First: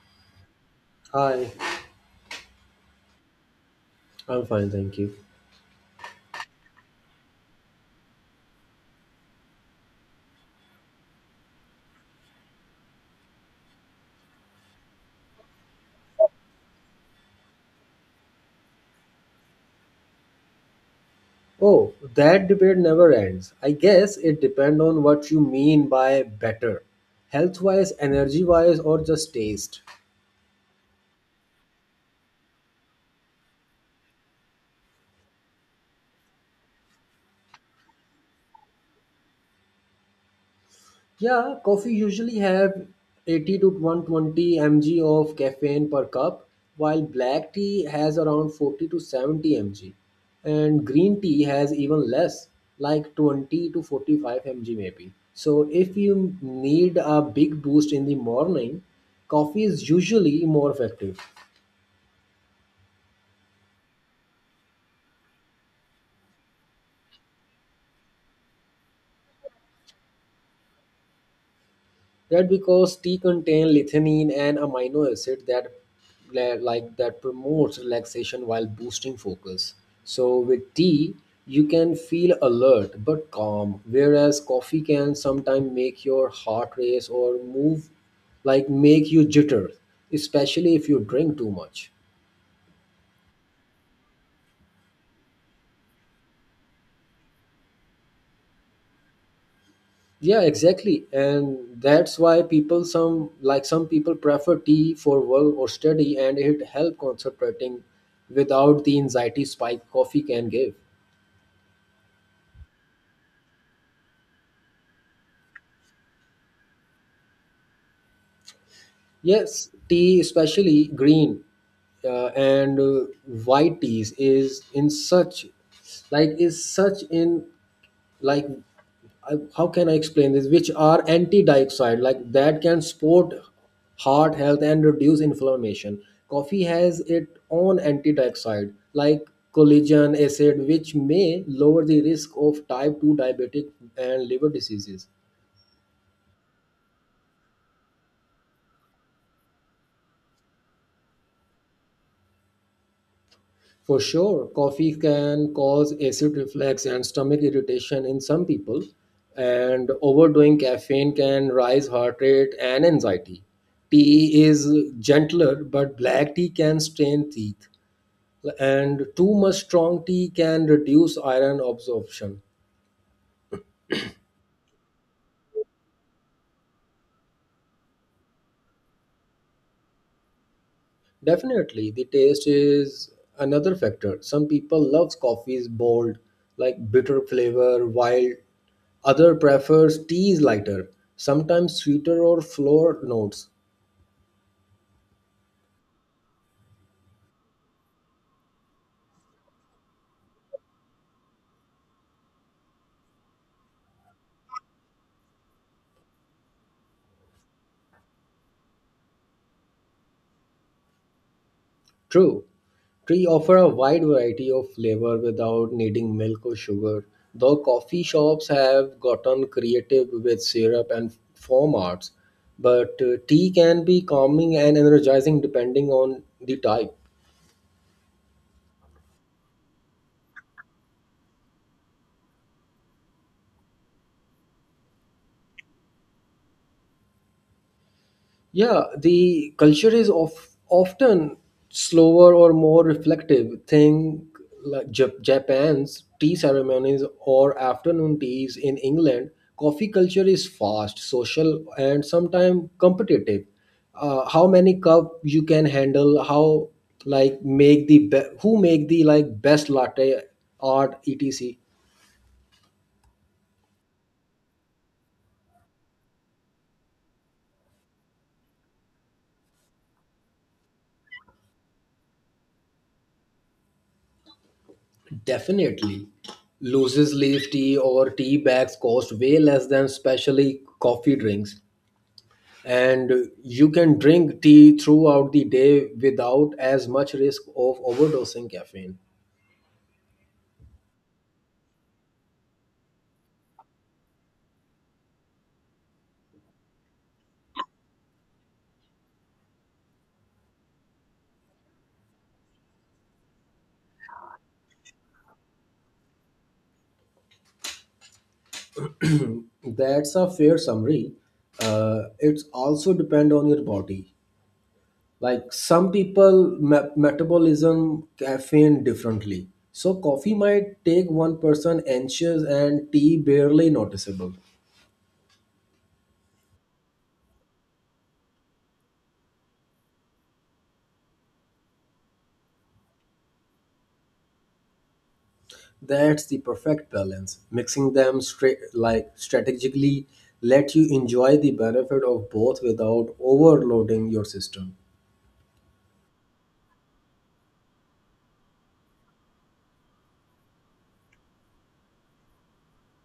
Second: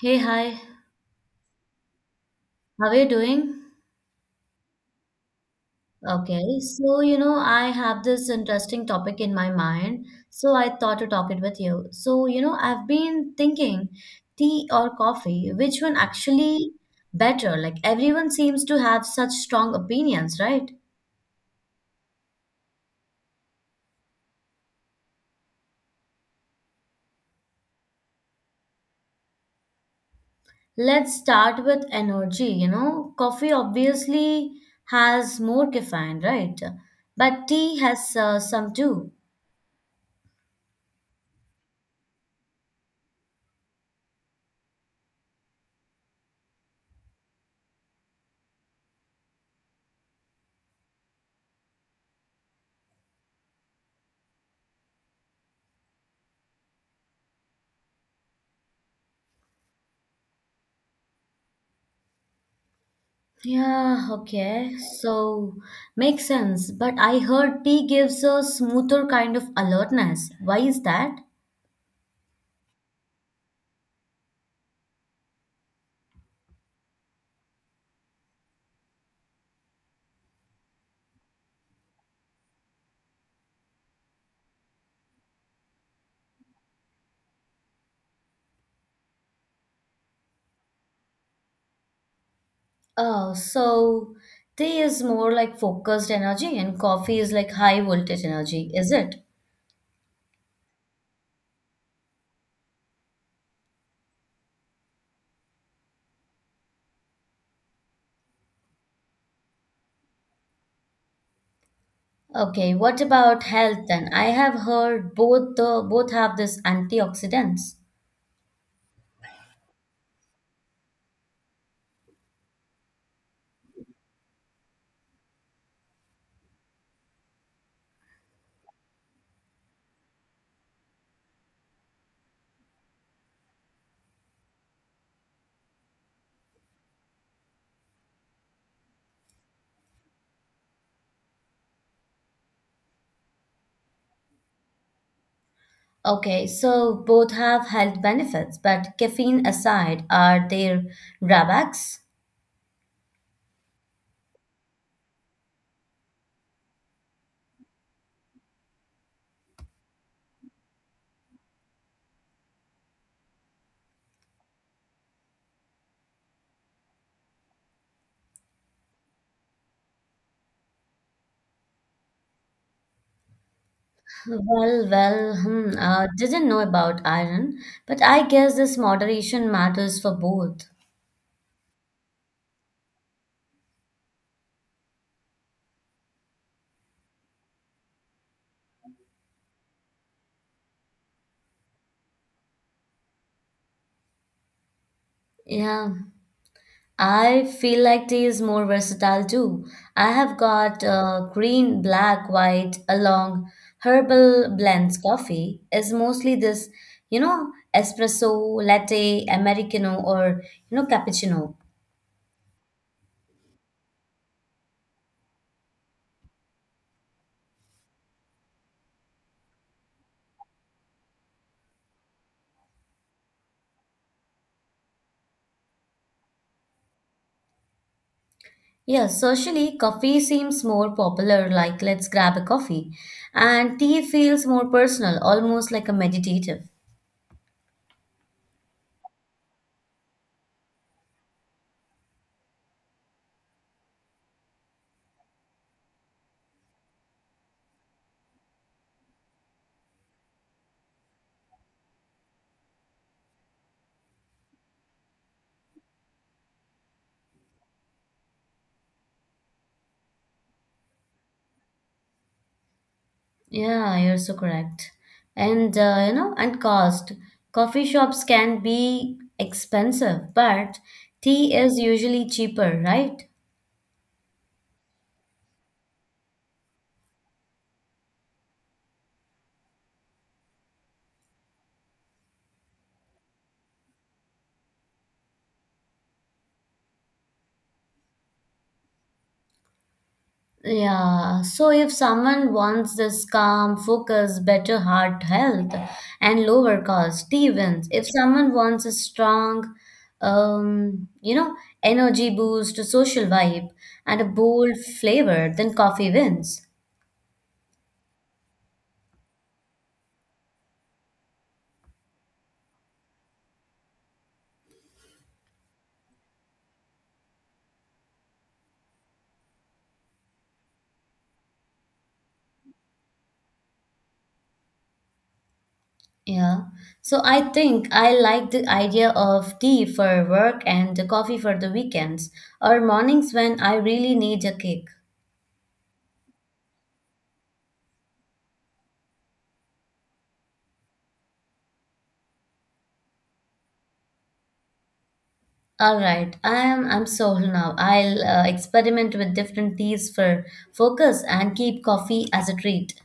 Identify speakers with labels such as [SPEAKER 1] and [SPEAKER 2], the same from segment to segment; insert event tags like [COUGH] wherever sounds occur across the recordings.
[SPEAKER 1] Hey, hi.
[SPEAKER 2] Hi,
[SPEAKER 1] How are you doing?
[SPEAKER 2] I'm fine, thank you.
[SPEAKER 1] Okay, so I have this interesting topic in my mind, so I thought to talk it with you. So, I've been thinking tea or coffee, which one actually better? Like everyone seems to have such strong opinions, right?
[SPEAKER 2] Oh, that debate never ends. I guess it depends on what you mean by better. Health wise, energy wise, or just taste.
[SPEAKER 1] Let's start with energy, Coffee obviously has more caffeine, right? But tea has some too.
[SPEAKER 2] Yeah, coffee usually have 80 to 120 mg of caffeine per cup, while black tea has around 40 to 70 mg, and green tea has even less, like 20 to 45 mg maybe. So if you need a big boost in the morning, coffee is usually more effective.
[SPEAKER 1] Yeah, okay. So makes sense. But I heard tea gives a smoother kind of alertness. Why is that?
[SPEAKER 2] That because tea contain lithianine an amino acid that like that promotes relaxation while boosting focus. So with tea, you can feel alert but calm, whereas coffee can sometimes make your heart race or move like make you jitter, especially if you drink too much.
[SPEAKER 1] Oh, so tea is more like focused energy and coffee is like high voltage energy, is it?
[SPEAKER 2] Yeah, exactly. And that's why people some like some people prefer tea for work or study and it help concentrating without the anxiety spike coffee can give.
[SPEAKER 1] Okay, what about health then? I have heard both have this antioxidants.
[SPEAKER 2] Yes, tea especially green and white teas is in such like is such in like I, how can I explain this? Which are anti-dioxide, like that can support heart health and reduce inflammation. Coffee has its own anti-dioxide, like collagen acid, which may lower the risk of type 2 diabetic and liver diseases.
[SPEAKER 1] Okay, so both have health benefits, but caffeine aside, are there drawbacks?
[SPEAKER 2] For sure, coffee can cause acid reflux and stomach irritation in some people, and overdoing caffeine can rise heart rate and anxiety. Tea is gentler, but black tea can strain teeth, and too much strong tea can reduce iron absorption.
[SPEAKER 1] Well, didn't know about iron, but I guess this moderation matters for both.
[SPEAKER 2] Definitely, the taste is another factor. Some people love coffees bold, like bitter flavor, while other prefers teas lighter, sometimes sweeter or floral notes.
[SPEAKER 1] Yeah, I feel like tea is more versatile too. I have got green, black, white, along herbal blends. Coffee is mostly this, espresso, latte, americano, or cappuccino.
[SPEAKER 2] True, tea offer a wide variety of flavor without needing milk or sugar. Though coffee shops have gotten creative with syrup and foam arts, but tea can be calming and energizing depending on the type.
[SPEAKER 1] Yeah, socially, coffee seems more popular, like let's grab a coffee. And tea feels more personal, almost like a meditative.
[SPEAKER 2] Yeah, the culture is of, often slower or more reflective. Think like Japan's tea ceremonies or afternoon teas in England. Coffee culture is fast, social, and sometimes competitive. How many cup you can handle? How who make the like best latte art etc.
[SPEAKER 1] Yeah, you're so correct. And and cost. Coffee shops can be expensive, but tea is usually cheaper, right?
[SPEAKER 2] Definitely. Loses leaf tea or tea bags cost way less than specially coffee drinks. And you can drink tea throughout the day without as much risk of overdosing caffeine.
[SPEAKER 1] Yeah, so if someone wants this calm, focus, better heart health, and lower cost, tea wins. If someone wants a strong, um, you know, energy boost, a social vibe, and a bold flavor, then coffee wins.
[SPEAKER 2] That's a fair summary. It's also depend on your body. Like some metabolism caffeine differently. So coffee might take one person anxious and tea barely noticeable.
[SPEAKER 1] Yeah. So I think I like the idea of tea for work and the coffee for the weekends or mornings when I really need a kick.
[SPEAKER 2] That's the perfect balance. Mixing them straight like strategically let you enjoy the benefit of both without overloading your system.
[SPEAKER 1] All right, I'm sold now. I'll experiment with different teas for focus and keep coffee as a treat.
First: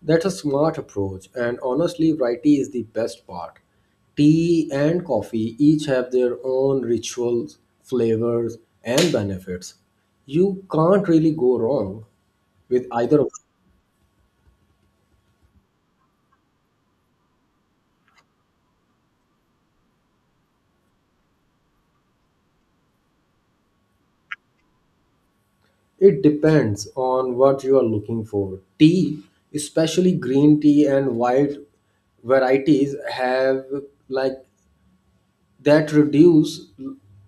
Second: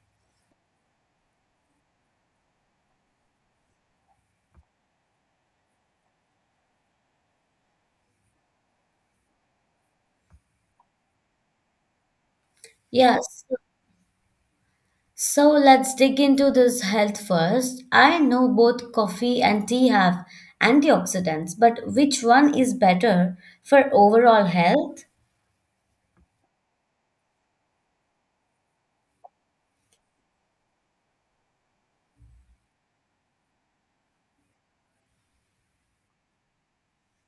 [SPEAKER 2] That's a smart approach and honestly variety is the best part. Tea and coffee each have their own rituals, flavors and benefits. You can't really go wrong with either of.
[SPEAKER 1] Yes. So let's dig into this health first. I know both coffee and tea have antioxidants, but which one is better for overall health?
[SPEAKER 2] It depends on what you are looking for. Tea, especially green tea and white varieties, have like that reduce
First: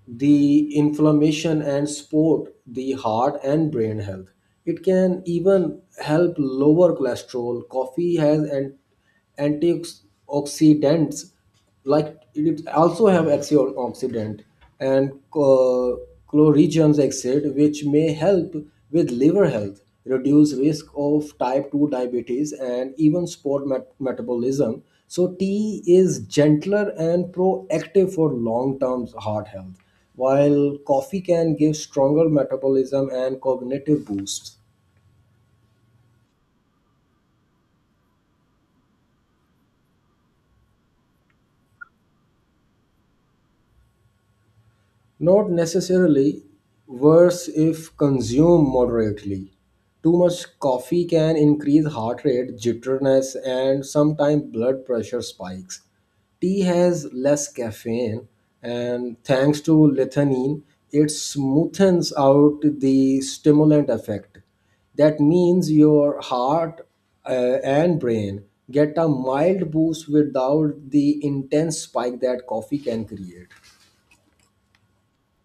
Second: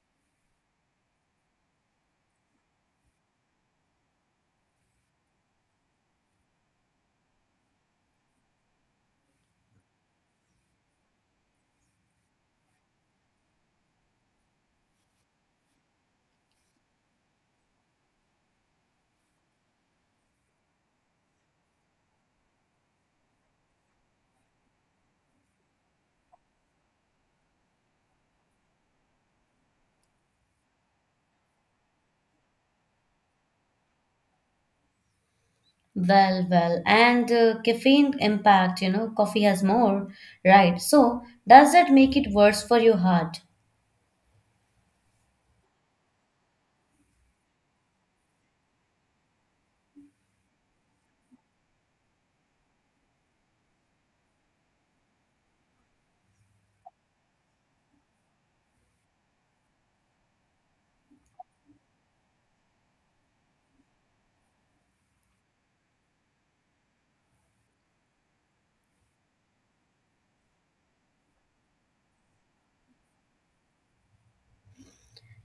[SPEAKER 2] the inflammation and support the heart and brain health. It can even help lower cholesterol. Coffee has an antioxidants like it also have antioxidant and coregions exit, which may help with liver health, reduce risk of type 2 diabetes, and even sport metabolism. So, tea is gentler and proactive for long term heart health, while coffee can give stronger metabolism and cognitive boosts.
[SPEAKER 1] Well, and caffeine impact, coffee has more, right? So, does that make it worse for your heart?
[SPEAKER 2] Not necessarily worse if consumed moderately. Too much coffee can increase heart rate, jitteriness, and sometimes blood pressure spikes. Tea has less caffeine, and thanks to lithanine, it smoothens out the stimulant effect. That means your heart and brain get a mild boost without the intense spike that coffee can create.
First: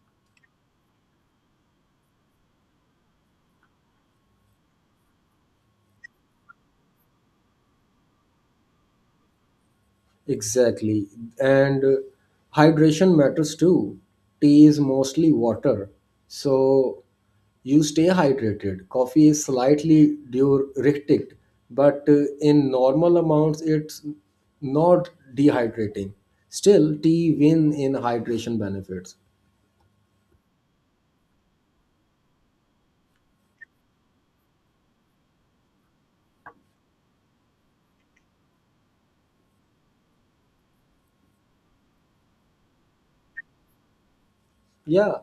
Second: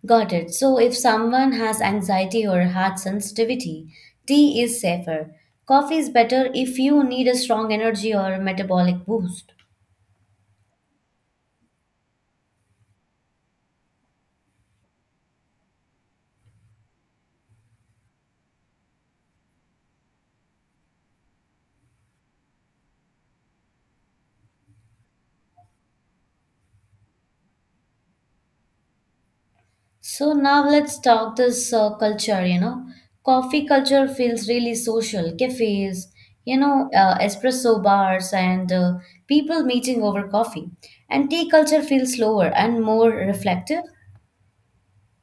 [SPEAKER 1] Got it. So if someone has anxiety or heart sensitivity, tea is safer. Coffee is better if you need a strong energy or metabolic boost.
[SPEAKER 2] Exactly. And hydration matters too. Tea is mostly water. So you stay hydrated. Coffee is slightly diuretic, but in normal amounts, it's not dehydrating. Still, tea win in hydration benefits.
[SPEAKER 1] So now let's talk this culture, Coffee culture feels really social. Cafes, espresso bars and people meeting over coffee. And tea culture feels slower and more reflective.
[SPEAKER 2] Yeah,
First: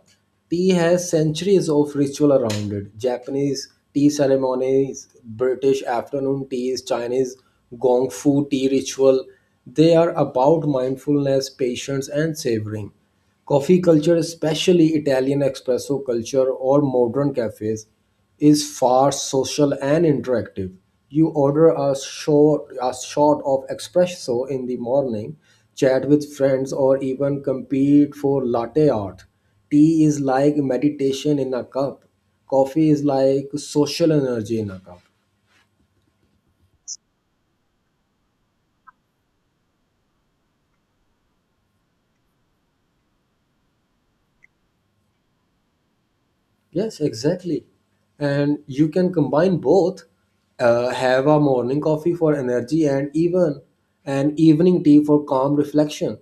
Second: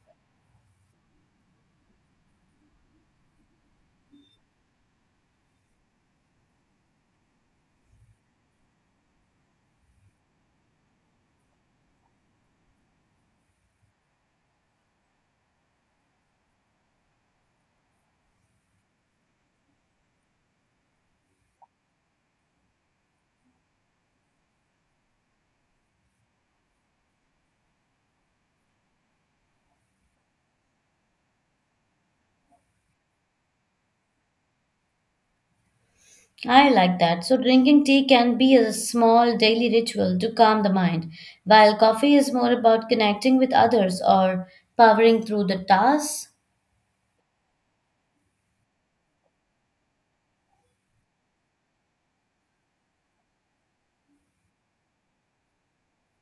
[SPEAKER 2] tea has centuries of ritual around it. Japanese tea ceremonies, British afternoon teas, Chinese gong fu tea ritual. They are about mindfulness, patience, and savoring. Coffee culture, especially Italian espresso culture or modern cafes, is fast, social, and interactive. You order a shot of espresso in the morning, chat with friends, or even compete for latte art. Tea is like meditation in a cup. Coffee is like social energy in a cup.
[SPEAKER 1] I like that. So, drinking tea can be a small daily ritual to calm the mind, while coffee is more about connecting with others or powering through the tasks.
[SPEAKER 2] Yes, exactly. And you can combine both. Have a morning coffee for energy and even an evening tea for calm reflection.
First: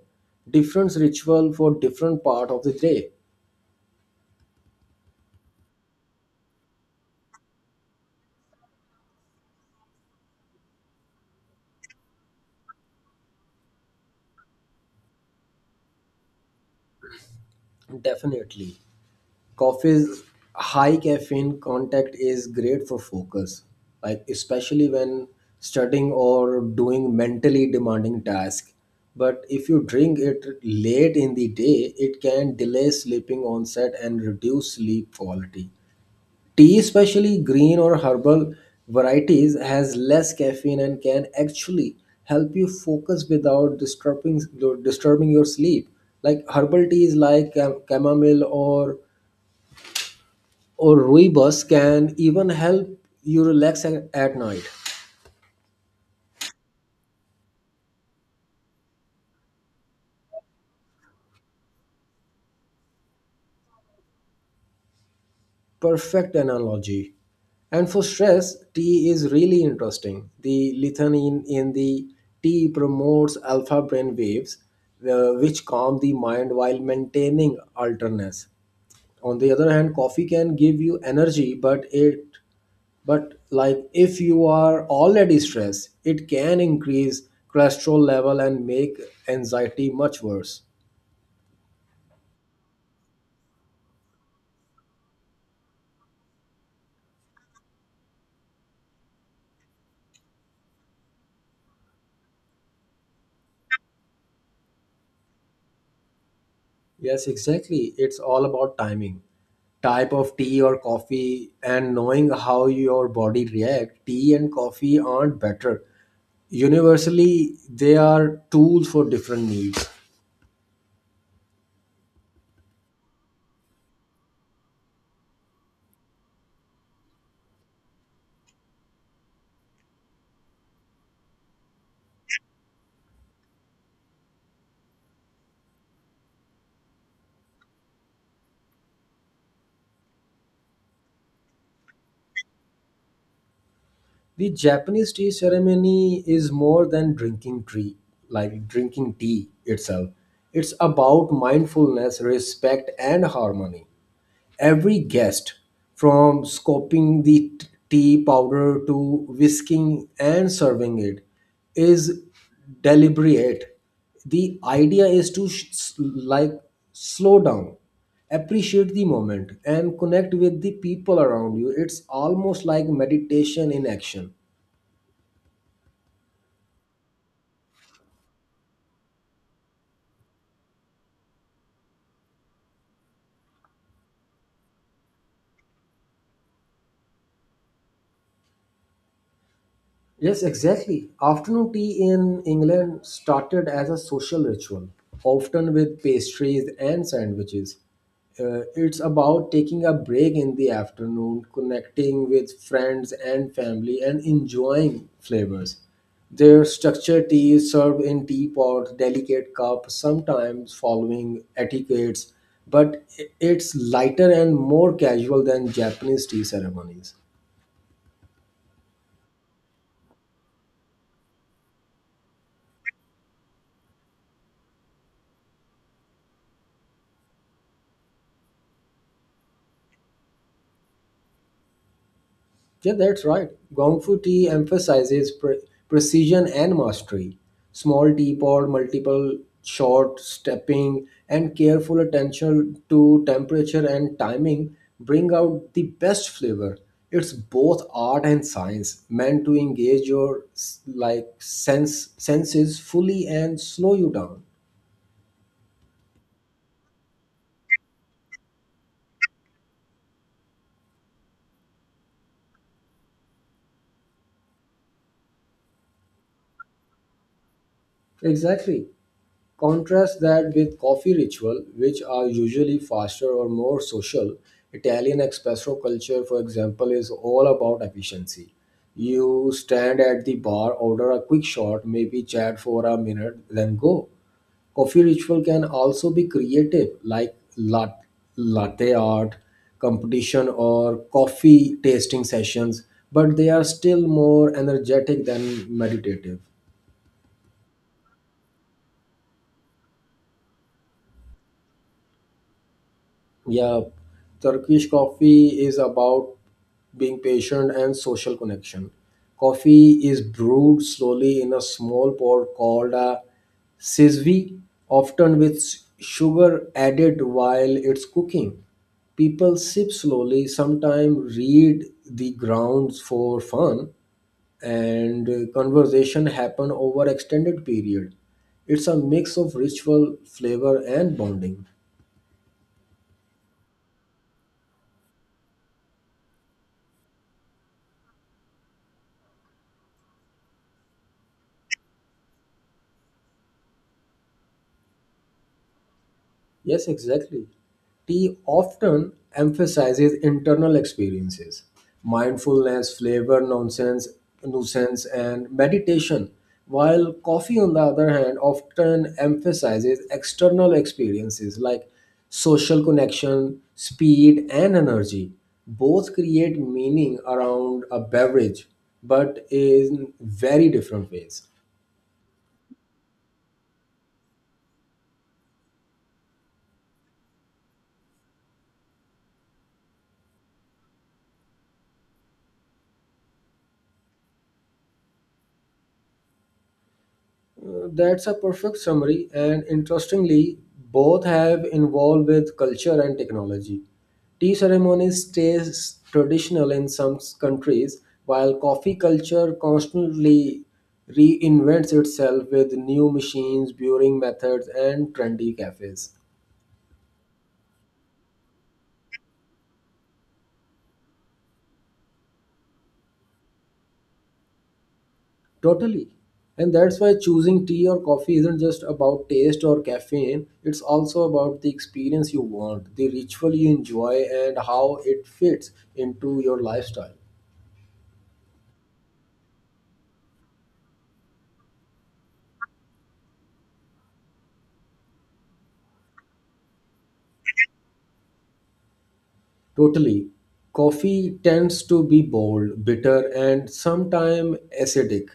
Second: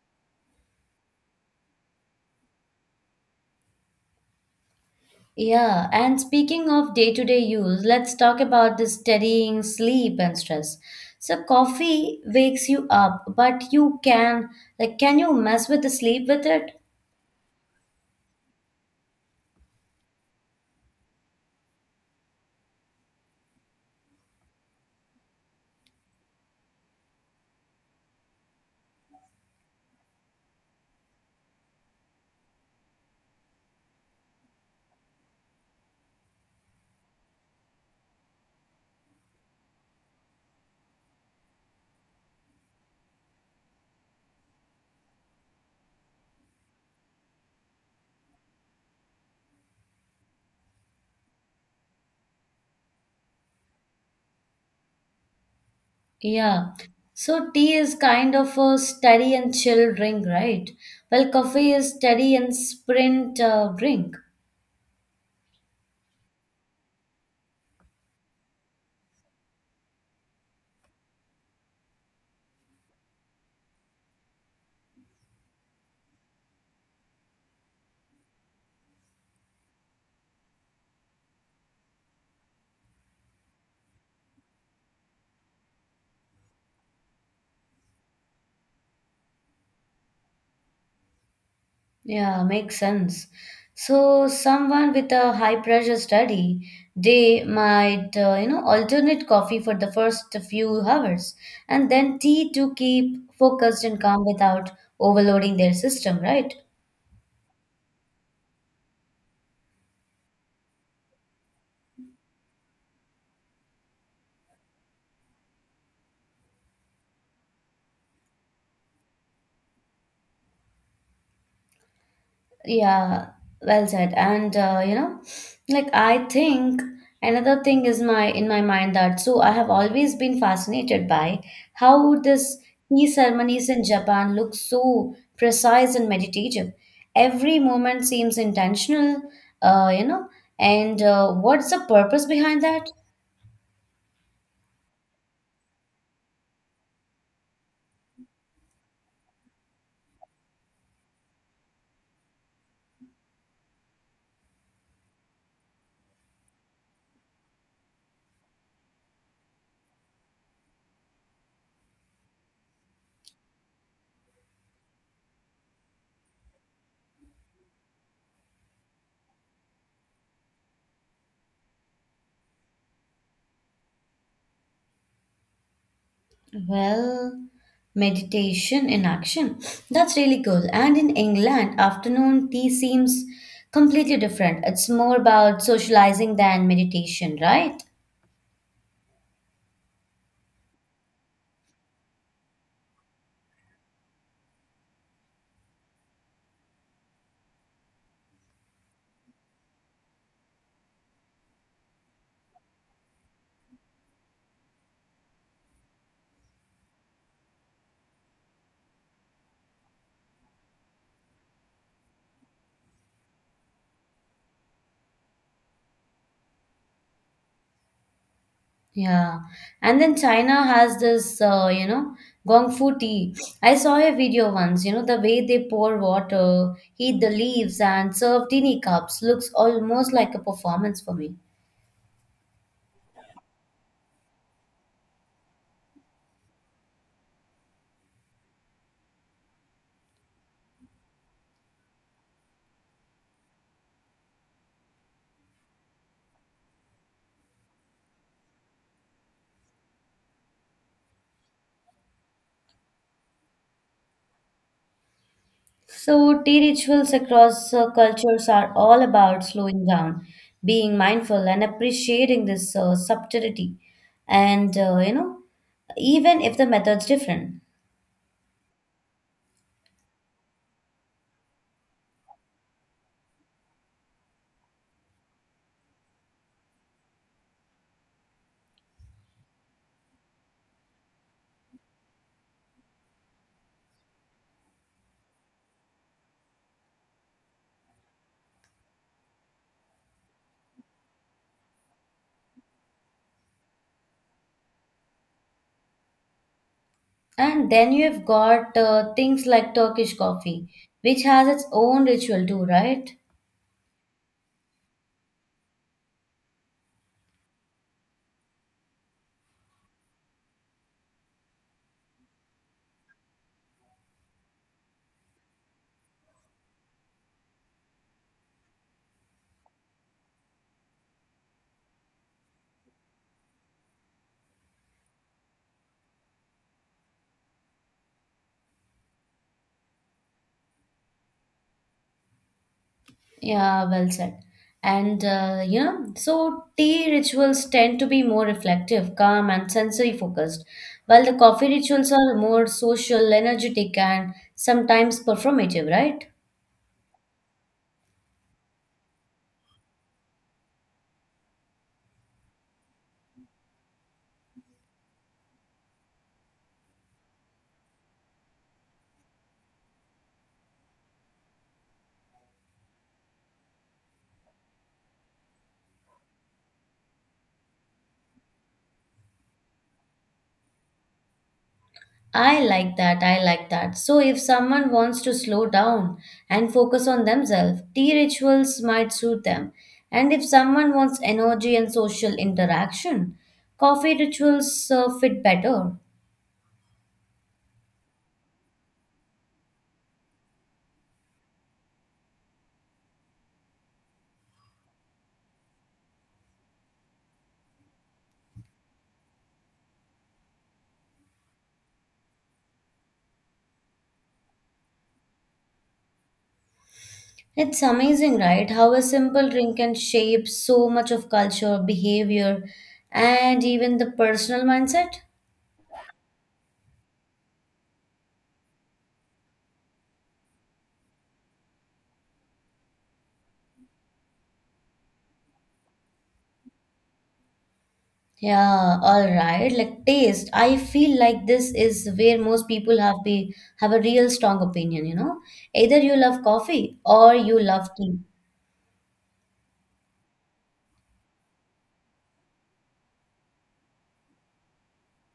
[SPEAKER 2] Different ritual for different part of the day.
[SPEAKER 1] Yeah, and speaking of day to day use, let's talk about the steadying sleep and stress. So, coffee wakes you up, but you can, like, can you mess with the sleep with it?
[SPEAKER 2] Definitely. Coffee's high caffeine content is great for focus like especially when studying or doing mentally demanding tasks, but if you drink it late in the day it can delay sleeping onset and reduce sleep quality. Tea, especially green or herbal varieties, has less caffeine and can actually help you focus without disturbing your sleep. Like herbal teas like chamomile or rooibos can even help you relax at night.
[SPEAKER 1] Yeah. So, tea is kind of a steady and chill drink, right? Well, coffee is steady and sprint drink.
[SPEAKER 2] Perfect analogy. And for stress, tea is really interesting. The lithium in the tea promotes alpha brain waves, which calm the mind while maintaining alertness. On the other hand, coffee can give you energy, but it but like if you are already stressed, it can increase cholesterol level and make anxiety much worse.
[SPEAKER 1] Yeah, makes sense. So someone with a high pressure study, they might, alternate coffee for the first few hours and then tea to keep focused and calm without overloading their system, right?
[SPEAKER 2] Yes, exactly. It's all about timing. Type of tea or coffee and knowing how your body react. Tea and coffee aren't better. Universally, they are tools for different needs.
[SPEAKER 1] Yeah, well said. And like I think another thing is my in my mind that so I have always been fascinated by how this tea ceremonies in Japan look so precise and meditative. Every moment seems intentional, you know, and what's the purpose behind that?
[SPEAKER 2] The Japanese tea ceremony is more than drinking tea, like drinking tea itself. It's about mindfulness, respect and harmony. Every guest from scooping the tea powder to whisking and serving it is deliberate. The idea is to slow down, appreciate the moment and connect with the people around you. It's almost like meditation in action.
[SPEAKER 1] Well, meditation in action. That's really cool. And in England, afternoon tea seems completely different. It's more about socializing than meditation, right?
[SPEAKER 2] Yes, exactly. Afternoon tea in England started as a social ritual, often with pastries and sandwiches. It's about taking a break in the afternoon, connecting with friends and family, and enjoying flavors. Their structured tea is served in teapot, delicate cup, sometimes following etiquettes, but it's lighter and more casual than Japanese tea ceremonies.
[SPEAKER 1] Yeah. And then China has this, gong fu tea. I saw a video once, the way they pour water, heat the leaves, and serve teeny cups looks almost like a performance for me.
[SPEAKER 2] Yeah, that's right. Gong Fu tea emphasizes precision and mastery. Small tea pot, multiple short stepping, and careful attention to temperature and timing bring out the best flavor. It's both art and science, meant to engage your senses fully and slow you down.
[SPEAKER 1] So, tea rituals across cultures are all about slowing down, being mindful, and appreciating this subtlety. And, even if the method's different.
[SPEAKER 2] Exactly. Contrast that with coffee ritual, which are usually faster or more social. Italian espresso culture, for example, is all about efficiency. You stand at the bar, order a quick shot, maybe chat for a minute, then go. Coffee ritual can also be creative, like latte art, competition, or coffee tasting sessions, but they are still more energetic than meditative.
[SPEAKER 1] And then you have got things like Turkish coffee, which has its own ritual too, right?
[SPEAKER 2] Yeah, Turkish coffee is about being patient and social connection. Coffee is brewed slowly in a small pot called a sizvi, often with sugar added while it's cooking. People sip slowly, sometimes read the grounds for fun, and conversation happen over extended period. It's a mix of ritual, flavor, and bonding.
[SPEAKER 1] Yeah, well said. And so tea rituals tend to be more reflective, calm, and sensory focused, while the coffee rituals are more social, energetic, and sometimes performative, right?
[SPEAKER 2] Yes, exactly. Tea often emphasizes internal experiences, mindfulness, flavor, nonsense, nuisance, and meditation, while coffee, on the other hand, often emphasizes external experiences like social connection, speed, and energy. Both create meaning around a beverage, but in very different ways.
[SPEAKER 1] I like that. I like that. So, if someone wants to slow down and focus on themselves, tea rituals might suit them. And if someone wants energy and social interaction, coffee rituals fit better.
[SPEAKER 2] That's a perfect summary, and interestingly, both have involved with culture and technology. Tea ceremonies stays traditional in some countries, while coffee culture constantly reinvents itself with new machines, brewing methods, and trendy cafes.
[SPEAKER 1] It's amazing, right? How a simple drink can shape so much of culture, behavior, and even the personal mindset.
[SPEAKER 2] Totally. And that's why choosing tea or coffee isn't just about taste or caffeine, it's also about the experience you want, the ritual you enjoy, and how it fits into your lifestyle.
[SPEAKER 1] Yeah, all right. Like taste, I feel like this is where most people have a real strong opinion, Either you love coffee or you love tea.
[SPEAKER 2] Totally. Coffee tends to be bold, bitter, and sometimes acidic,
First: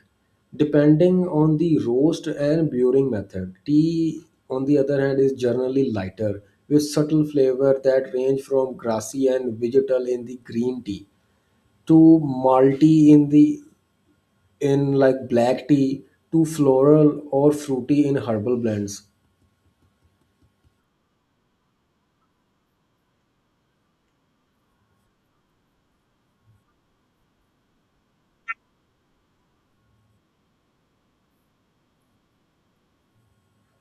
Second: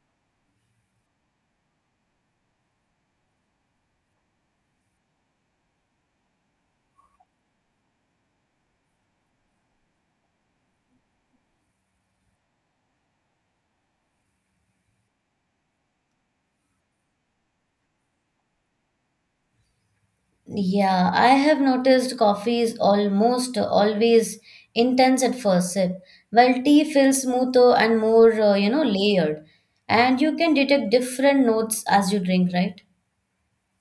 [SPEAKER 2] depending on the roast and brewing method. Tea, on the other hand, is generally lighter, with subtle flavor that range from grassy and vegetal in the green tea too malty in the in like black tea, too floral or fruity in herbal blends.
[SPEAKER 1] Yeah, I have noticed coffee is almost always intense at first sip, while tea feels smoother and more, layered. And you can detect different notes as you drink, right?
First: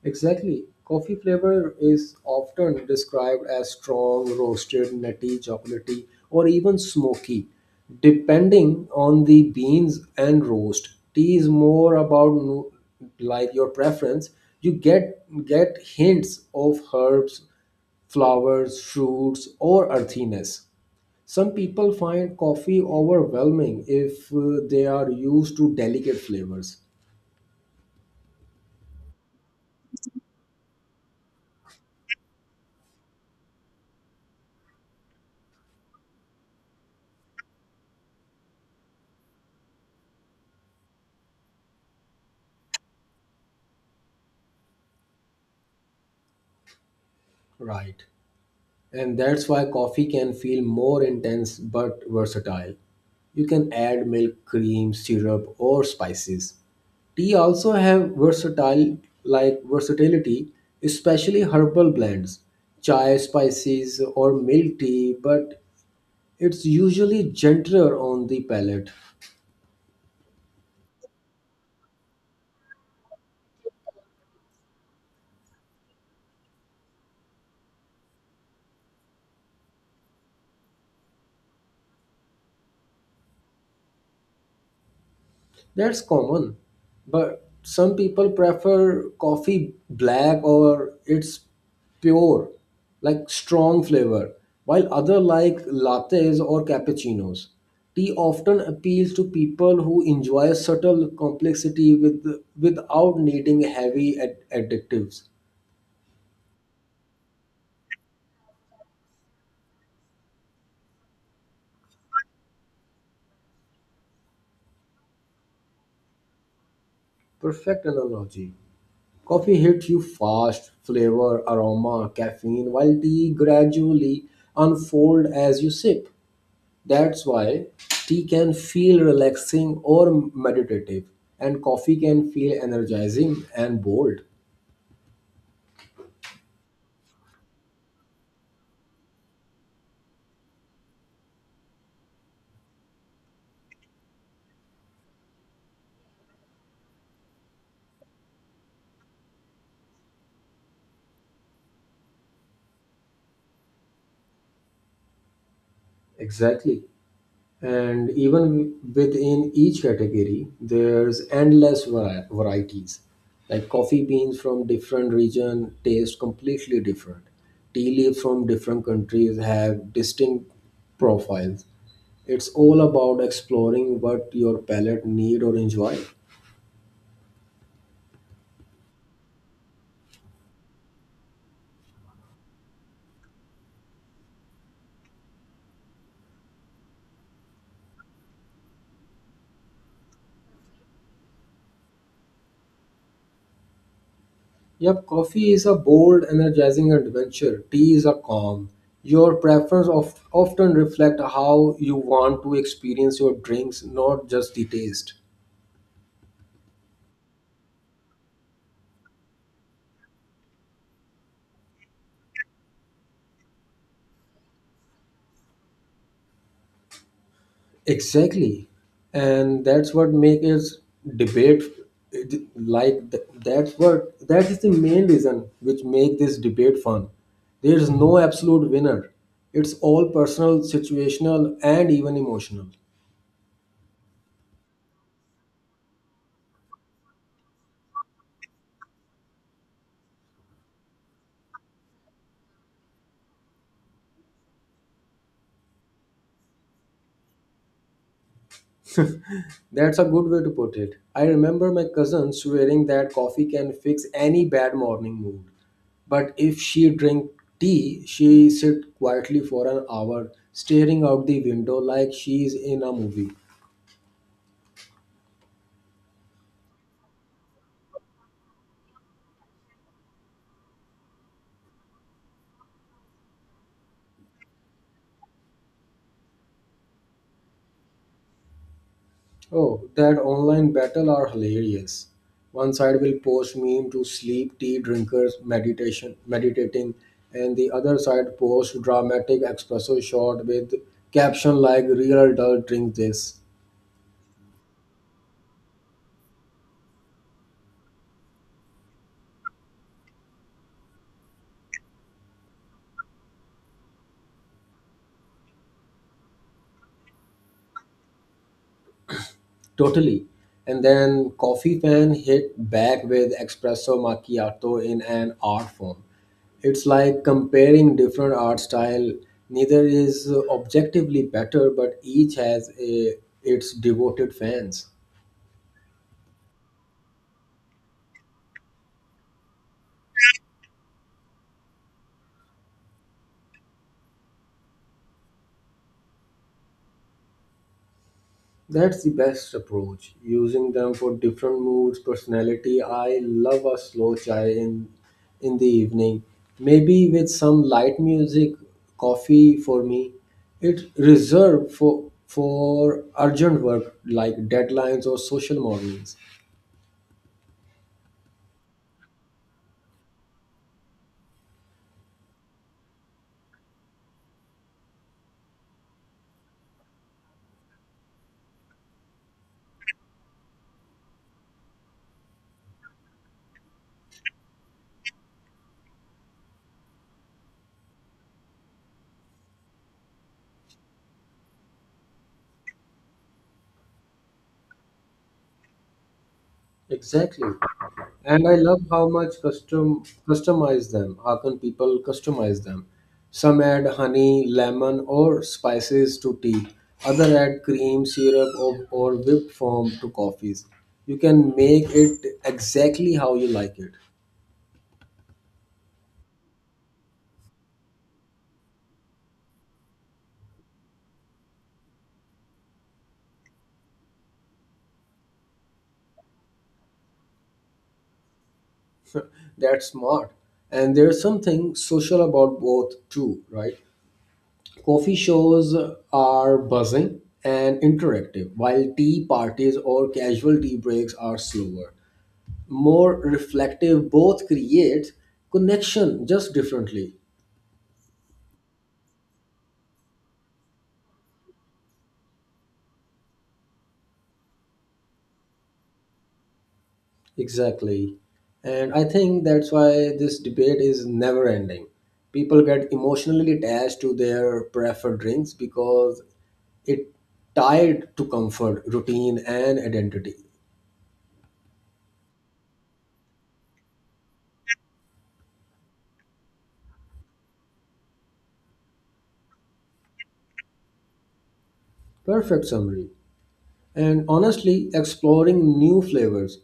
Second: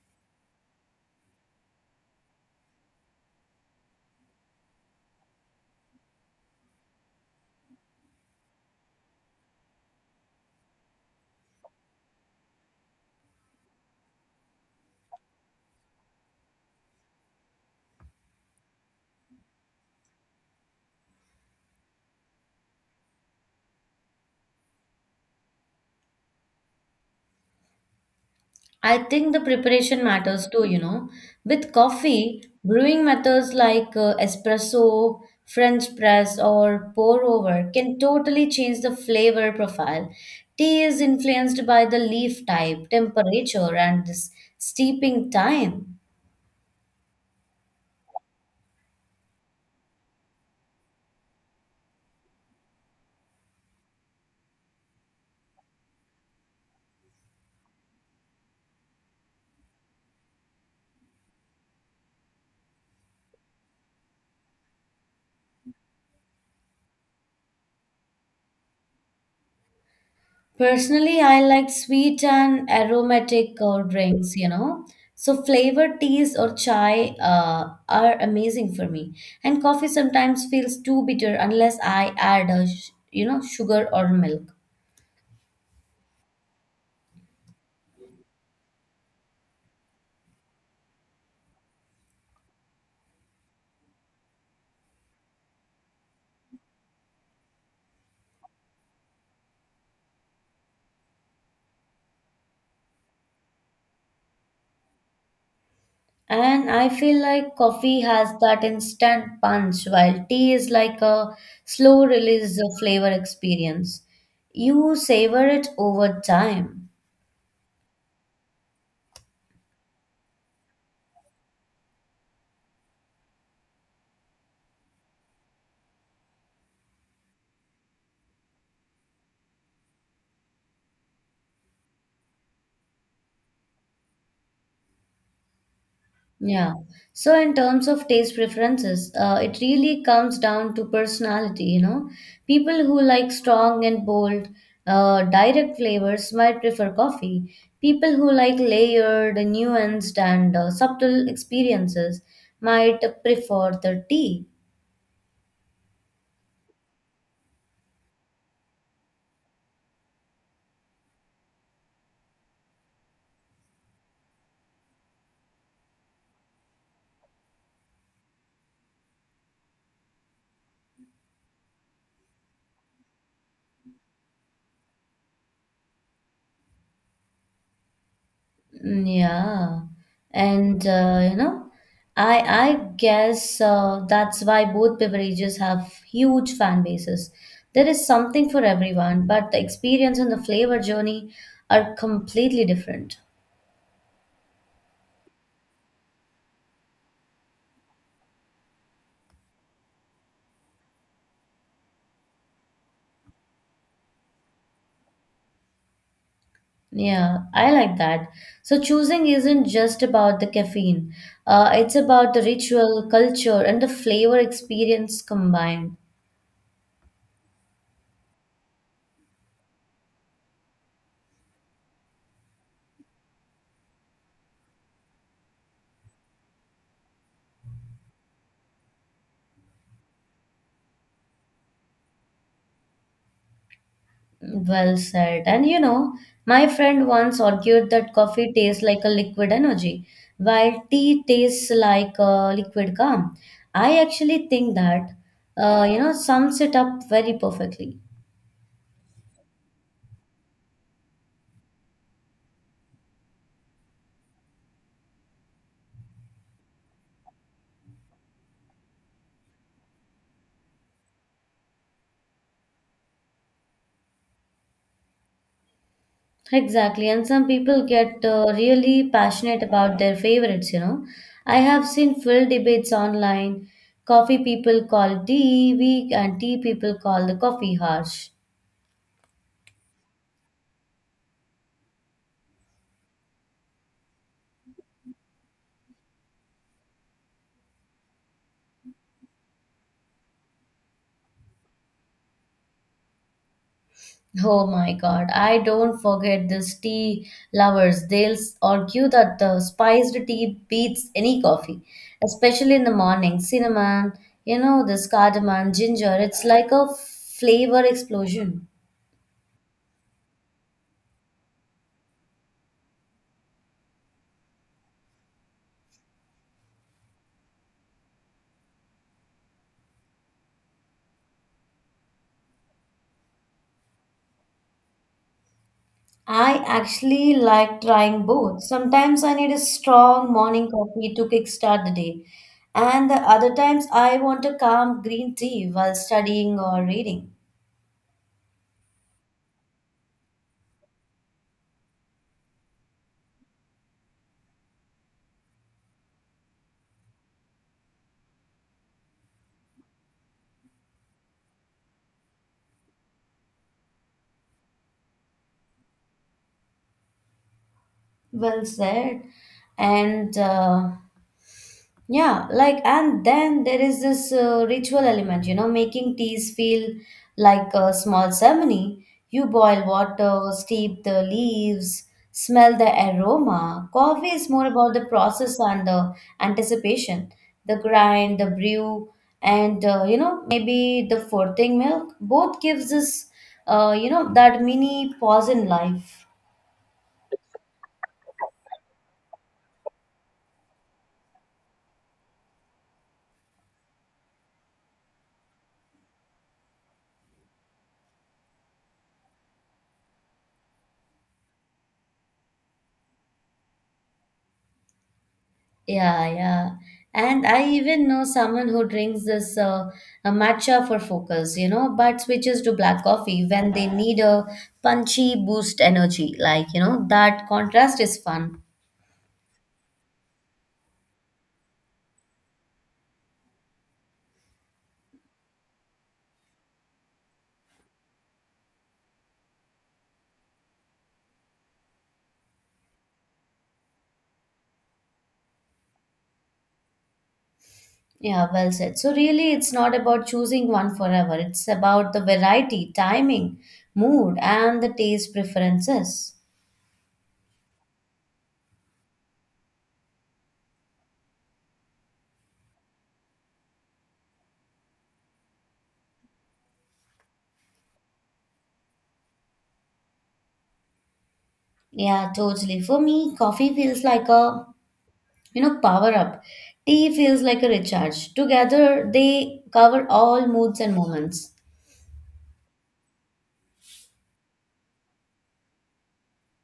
[SPEAKER 2] Exactly. Coffee flavor is often described as strong, roasted, nutty, chocolatey, or even smoky, depending on the beans and roast. Tea is more about like your preference. You get hints of herbs, flowers, fruits, or earthiness. Some people find coffee overwhelming if they are used to delicate flavors.
[SPEAKER 1] I think the preparation matters too, With coffee, brewing methods like espresso, French press, or pour over can totally change the flavor profile. Tea is influenced by the leaf type, temperature, and this steeping time.
[SPEAKER 2] Right. And that's why coffee can feel more intense but versatile. You can add milk, cream, syrup, or spices. Tea also have versatile like versatility, especially herbal blends, chai spices or milk tea, but it's usually gentler on the palate.
[SPEAKER 1] Personally, I like sweet and aromatic drinks, So flavored teas or chai are amazing for me. And coffee sometimes feels too bitter unless I add a, sugar or milk.
[SPEAKER 2] That's common, but some people prefer coffee black or it's pure, like strong flavor, while other like lattes or cappuccinos. Tea often appeals to people who enjoy subtle complexity with, without needing heavy additives.
[SPEAKER 1] And I feel like coffee has that instant punch, while tea is like a slow release of flavor experience. You savor it over time.
[SPEAKER 2] Perfect analogy. Coffee hits you fast, flavor, aroma, caffeine, while tea gradually unfold as you sip. That's why tea can feel relaxing or meditative, and coffee can feel energizing and bold.
[SPEAKER 1] Yeah. So, in terms of taste preferences, it really comes down to personality, People who like strong and bold, direct flavors might prefer coffee. People who like layered, nuanced, and subtle experiences might prefer the tea.
[SPEAKER 2] Exactly. And even within each category, there's endless varieties. Like coffee beans from different region taste completely different. Tea leaves from different countries have distinct profiles. It's all about exploring what your palate need or enjoy.
[SPEAKER 1] Mm, yeah, and I I guess that's why both beverages have huge fan bases. There is something for everyone, but the experience and the flavor journey are completely different.
[SPEAKER 2] Yep, coffee is a bold, energizing adventure. Tea is a calm. Your preference of, often reflect how you want to experience your drinks, not just the taste.
[SPEAKER 1] Yeah, I like that. So choosing isn't just about the caffeine. It's about the ritual, culture, and the flavor experience combined.
[SPEAKER 2] Exactly, and that's what makes it debate it- like th- that's what that is the main reason which make this debate fun. There is no absolute winner. It's all personal, situational, and even emotional.
[SPEAKER 1] Well said. And you know, my friend once argued that coffee tastes like a liquid energy, while tea tastes like a liquid calm. I actually think that, sums it up very perfectly.
[SPEAKER 2] That's a good way to put it. I remember my cousin swearing that coffee can fix any bad morning mood. But if she drink tea, she sit quietly for an hour, staring out the window like she's in a movie.
[SPEAKER 1] Exactly. And some people get really passionate about their favorites, I have seen full debates online. Coffee people call tea weak, and tea people call the coffee harsh.
[SPEAKER 2] Oh, that online battle are hilarious. One side will post meme to sleep tea drinkers meditation meditating, and the other side post dramatic espresso shot with caption like real adult drink this.
[SPEAKER 1] Oh my God, I don't forget this tea lovers. They'll argue that the spiced tea beats any coffee, especially in the morning. Cinnamon, this cardamom, ginger, it's like a flavor explosion.
[SPEAKER 2] Totally. And then Coffee Fan hit back with espresso macchiato in an art form. It's like comparing different art style. Neither is objectively better, but each has its devoted fans.
[SPEAKER 1] I actually like trying both. Sometimes I need a strong morning coffee to kickstart the day, and the other times I want a calm green tea while studying or reading.
[SPEAKER 2] That's the best approach, using them for different moods, personality. I love a slow chai in the evening, maybe with some light music, coffee for me. It's reserved for urgent work like deadlines or social mornings.
[SPEAKER 1] Well said. And yeah, like, and then there is this ritual element, making teas feel like a small ceremony. You boil water, steep the leaves, smell the aroma. Coffee is more about the process and the anticipation, the grind, the brew, and maybe the furting milk. Both gives us, that mini pause in life.
[SPEAKER 2] Exactly. And I love how much customize them. How can people customize them? Some add honey, lemon, or spices to tea. Other add cream, syrup, or whipped foam to coffees. You can make it exactly how you like it.
[SPEAKER 1] Yeah, yeah. And I even know someone who drinks this a matcha for focus, but switches to black coffee when they need a punchy boost energy. Like, that contrast is fun.
[SPEAKER 2] That's smart. And there's something social about both too, right? Coffee shows are buzzing and interactive, while tea parties or casual tea breaks are slower, more reflective. Both create connection just differently.
[SPEAKER 1] Yeah, well said. So, really, it's not about choosing one forever, it's about the variety, timing, mood, and the taste preferences.
[SPEAKER 2] Exactly, and I think that's why this debate is never ending. People get emotionally attached to their preferred drinks because it tied to comfort, routine, and identity.
[SPEAKER 1] Yeah, totally. For me, coffee feels like a power up, tea feels like a recharge together, they cover all moods and moments.
[SPEAKER 2] Perfect summary. And honestly, exploring new flavors,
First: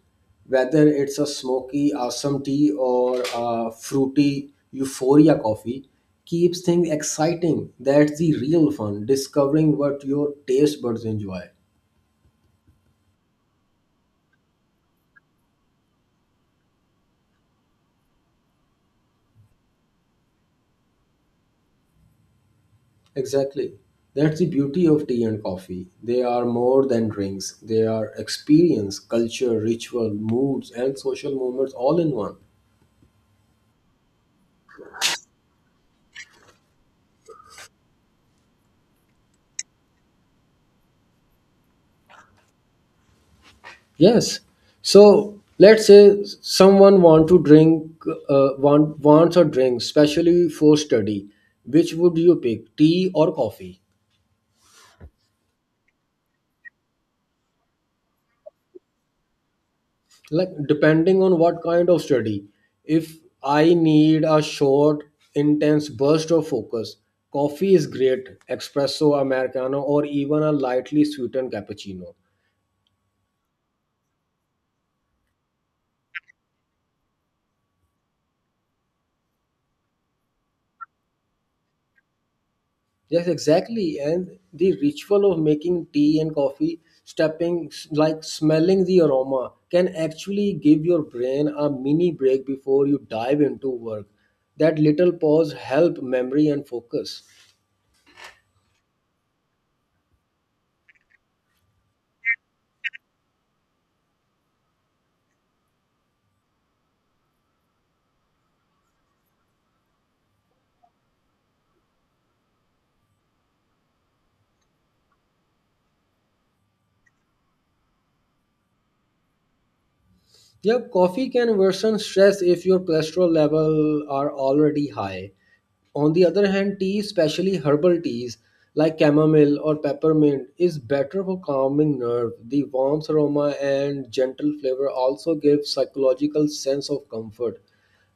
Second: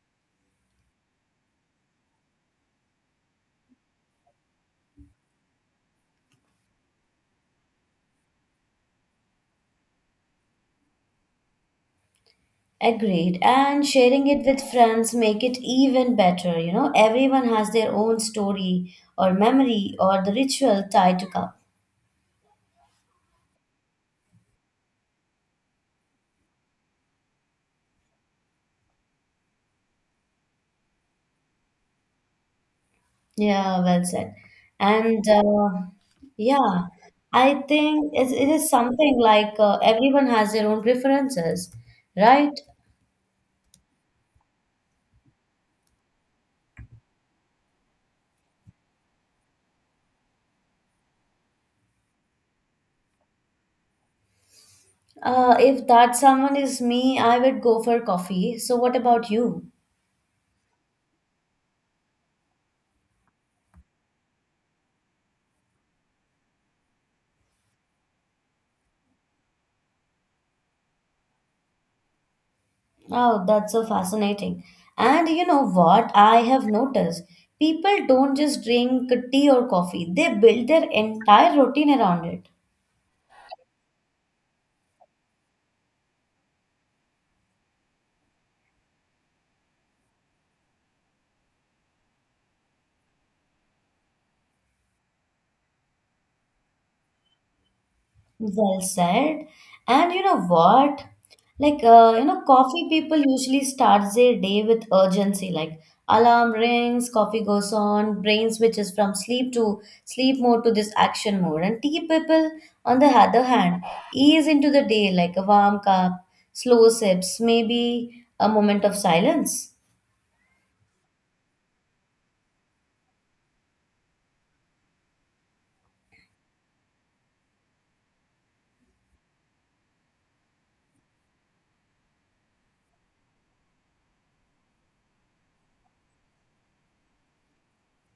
[SPEAKER 2] whether it's a smoky awesome tea or a fruity euphoria coffee, keeps things exciting. That's the real fun, discovering what your taste buds enjoy.
[SPEAKER 1] Agreed, and sharing it with friends make it even better, everyone has their own story or memory or the ritual tied to cup.
[SPEAKER 2] Exactly, that's the beauty of tea and coffee. They are more than drinks, they are experience, culture, ritual, moods, and social moments all in one.
[SPEAKER 1] Yeah, well said. And yeah, I think it is something like everyone has their own preferences, right?
[SPEAKER 2] Yes. So let's say someone want to drink, wants a drink, especially for study. Which would you pick, tea or coffee?
[SPEAKER 1] If that someone is me, I would go for coffee, so what about you?
[SPEAKER 2] Like depending on what kind of study. If I need a short, intense burst of focus, coffee is great, espresso, americano, or even a lightly sweetened cappuccino.
[SPEAKER 1] Oh, that's so fascinating. And you know what? I have noticed people don't just drink tea or coffee, they build their entire routine around it.
[SPEAKER 2] Yes, exactly. And the ritual of making tea and coffee, like smelling the aroma, can actually give your brain a mini break before you dive into work. That little pause help memory and focus.
[SPEAKER 1] Well said. And you know what? Like, coffee people usually start their day with urgency. Like, alarm rings, coffee goes on, brain switches from sleep to sleep mode to this action mode. And tea people, on the other hand, ease into the day like a warm cup, slow sips, maybe a moment of silence.
[SPEAKER 2] Yeah, coffee can worsen stress if your cholesterol level are already high. On the other hand, tea, especially herbal teas like chamomile or peppermint, is better for calming nerve. The warm aroma and gentle flavor also give psychological sense of comfort.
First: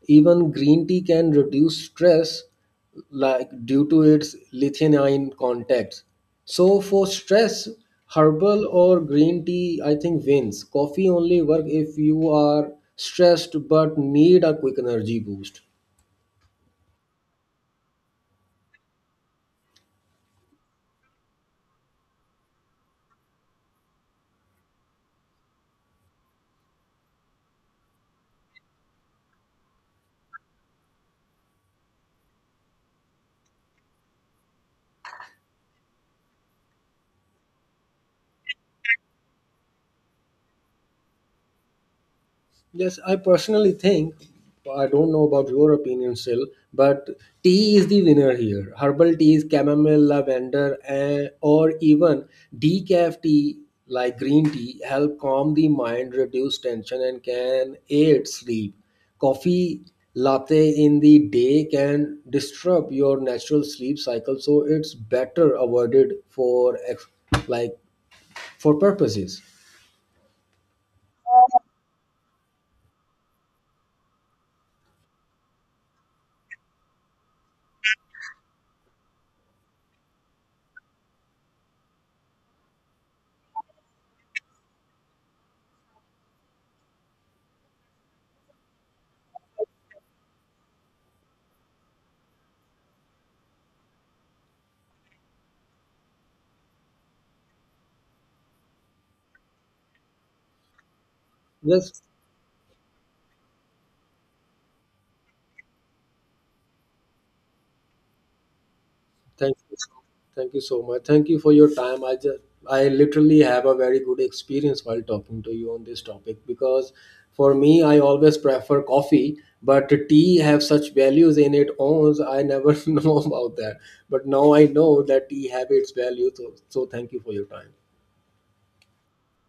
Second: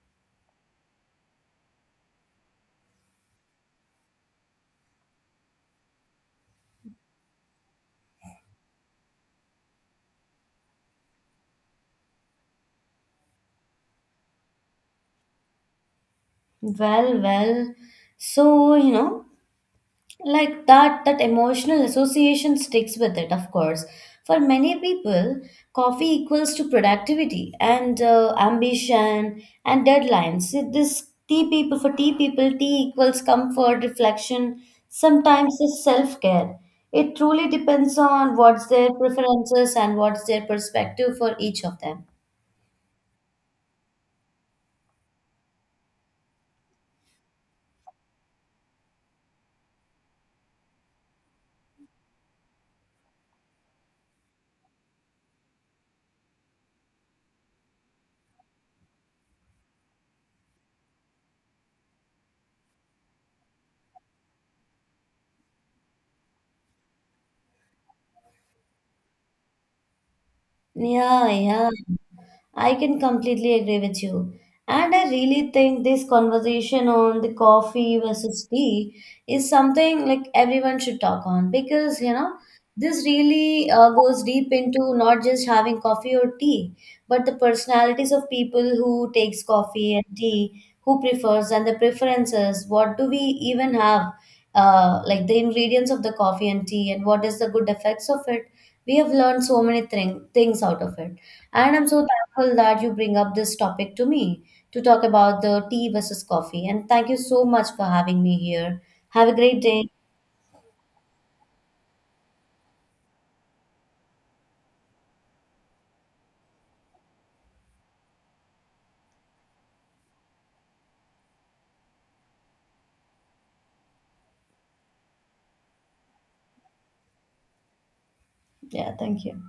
[SPEAKER 2] Even green tea can reduce stress like due to its lithianine content. So for stress, herbal or green tea I think wins. Coffee only work if you are stressed but need a quick energy boost.
[SPEAKER 1] Well, so, Like, that emotional association sticks with it of course. For many people, coffee equals to productivity and ambition and deadlines. See, this tea people, for tea people, tea equals comfort reflection, sometimes it's self-care. It truly depends on what's their preferences and what's their perspective for each of them.
[SPEAKER 2] Yes, I personally think, I don't know about your opinion still, but tea is the winner here. Herbal teas, chamomile, lavender, and or even decaf tea like green tea help calm the mind, reduce tension, and can aid sleep. Coffee latte in the day can disrupt your natural sleep cycle, so it's better avoided for ex- like for purposes.
[SPEAKER 1] Yeah, yeah, I can completely agree with you. And I really think this conversation on the coffee versus tea is something like everyone should talk on because, this really goes deep into not just having coffee or tea, but the personalities of people who takes coffee and tea, who prefers and the preferences. What do we even have? Like the ingredients of the coffee and tea and what is the good effects of it. We have learned so many things out of it, and I'm
[SPEAKER 2] Yes,
[SPEAKER 1] so thankful that you bring up this topic to me to talk about the tea versus coffee. And thank you so much for having me here. Have a
[SPEAKER 2] thank
[SPEAKER 1] great
[SPEAKER 2] you.
[SPEAKER 1] day.
[SPEAKER 2] Thank you so much. Thank you for your time. I just I literally have a very good experience while talking to you on this topic because for me I always prefer coffee, but tea have such values in it owns I never [LAUGHS] know about that. But now I know that tea have its value. So thank you for your time.
[SPEAKER 1] Yeah, thank you.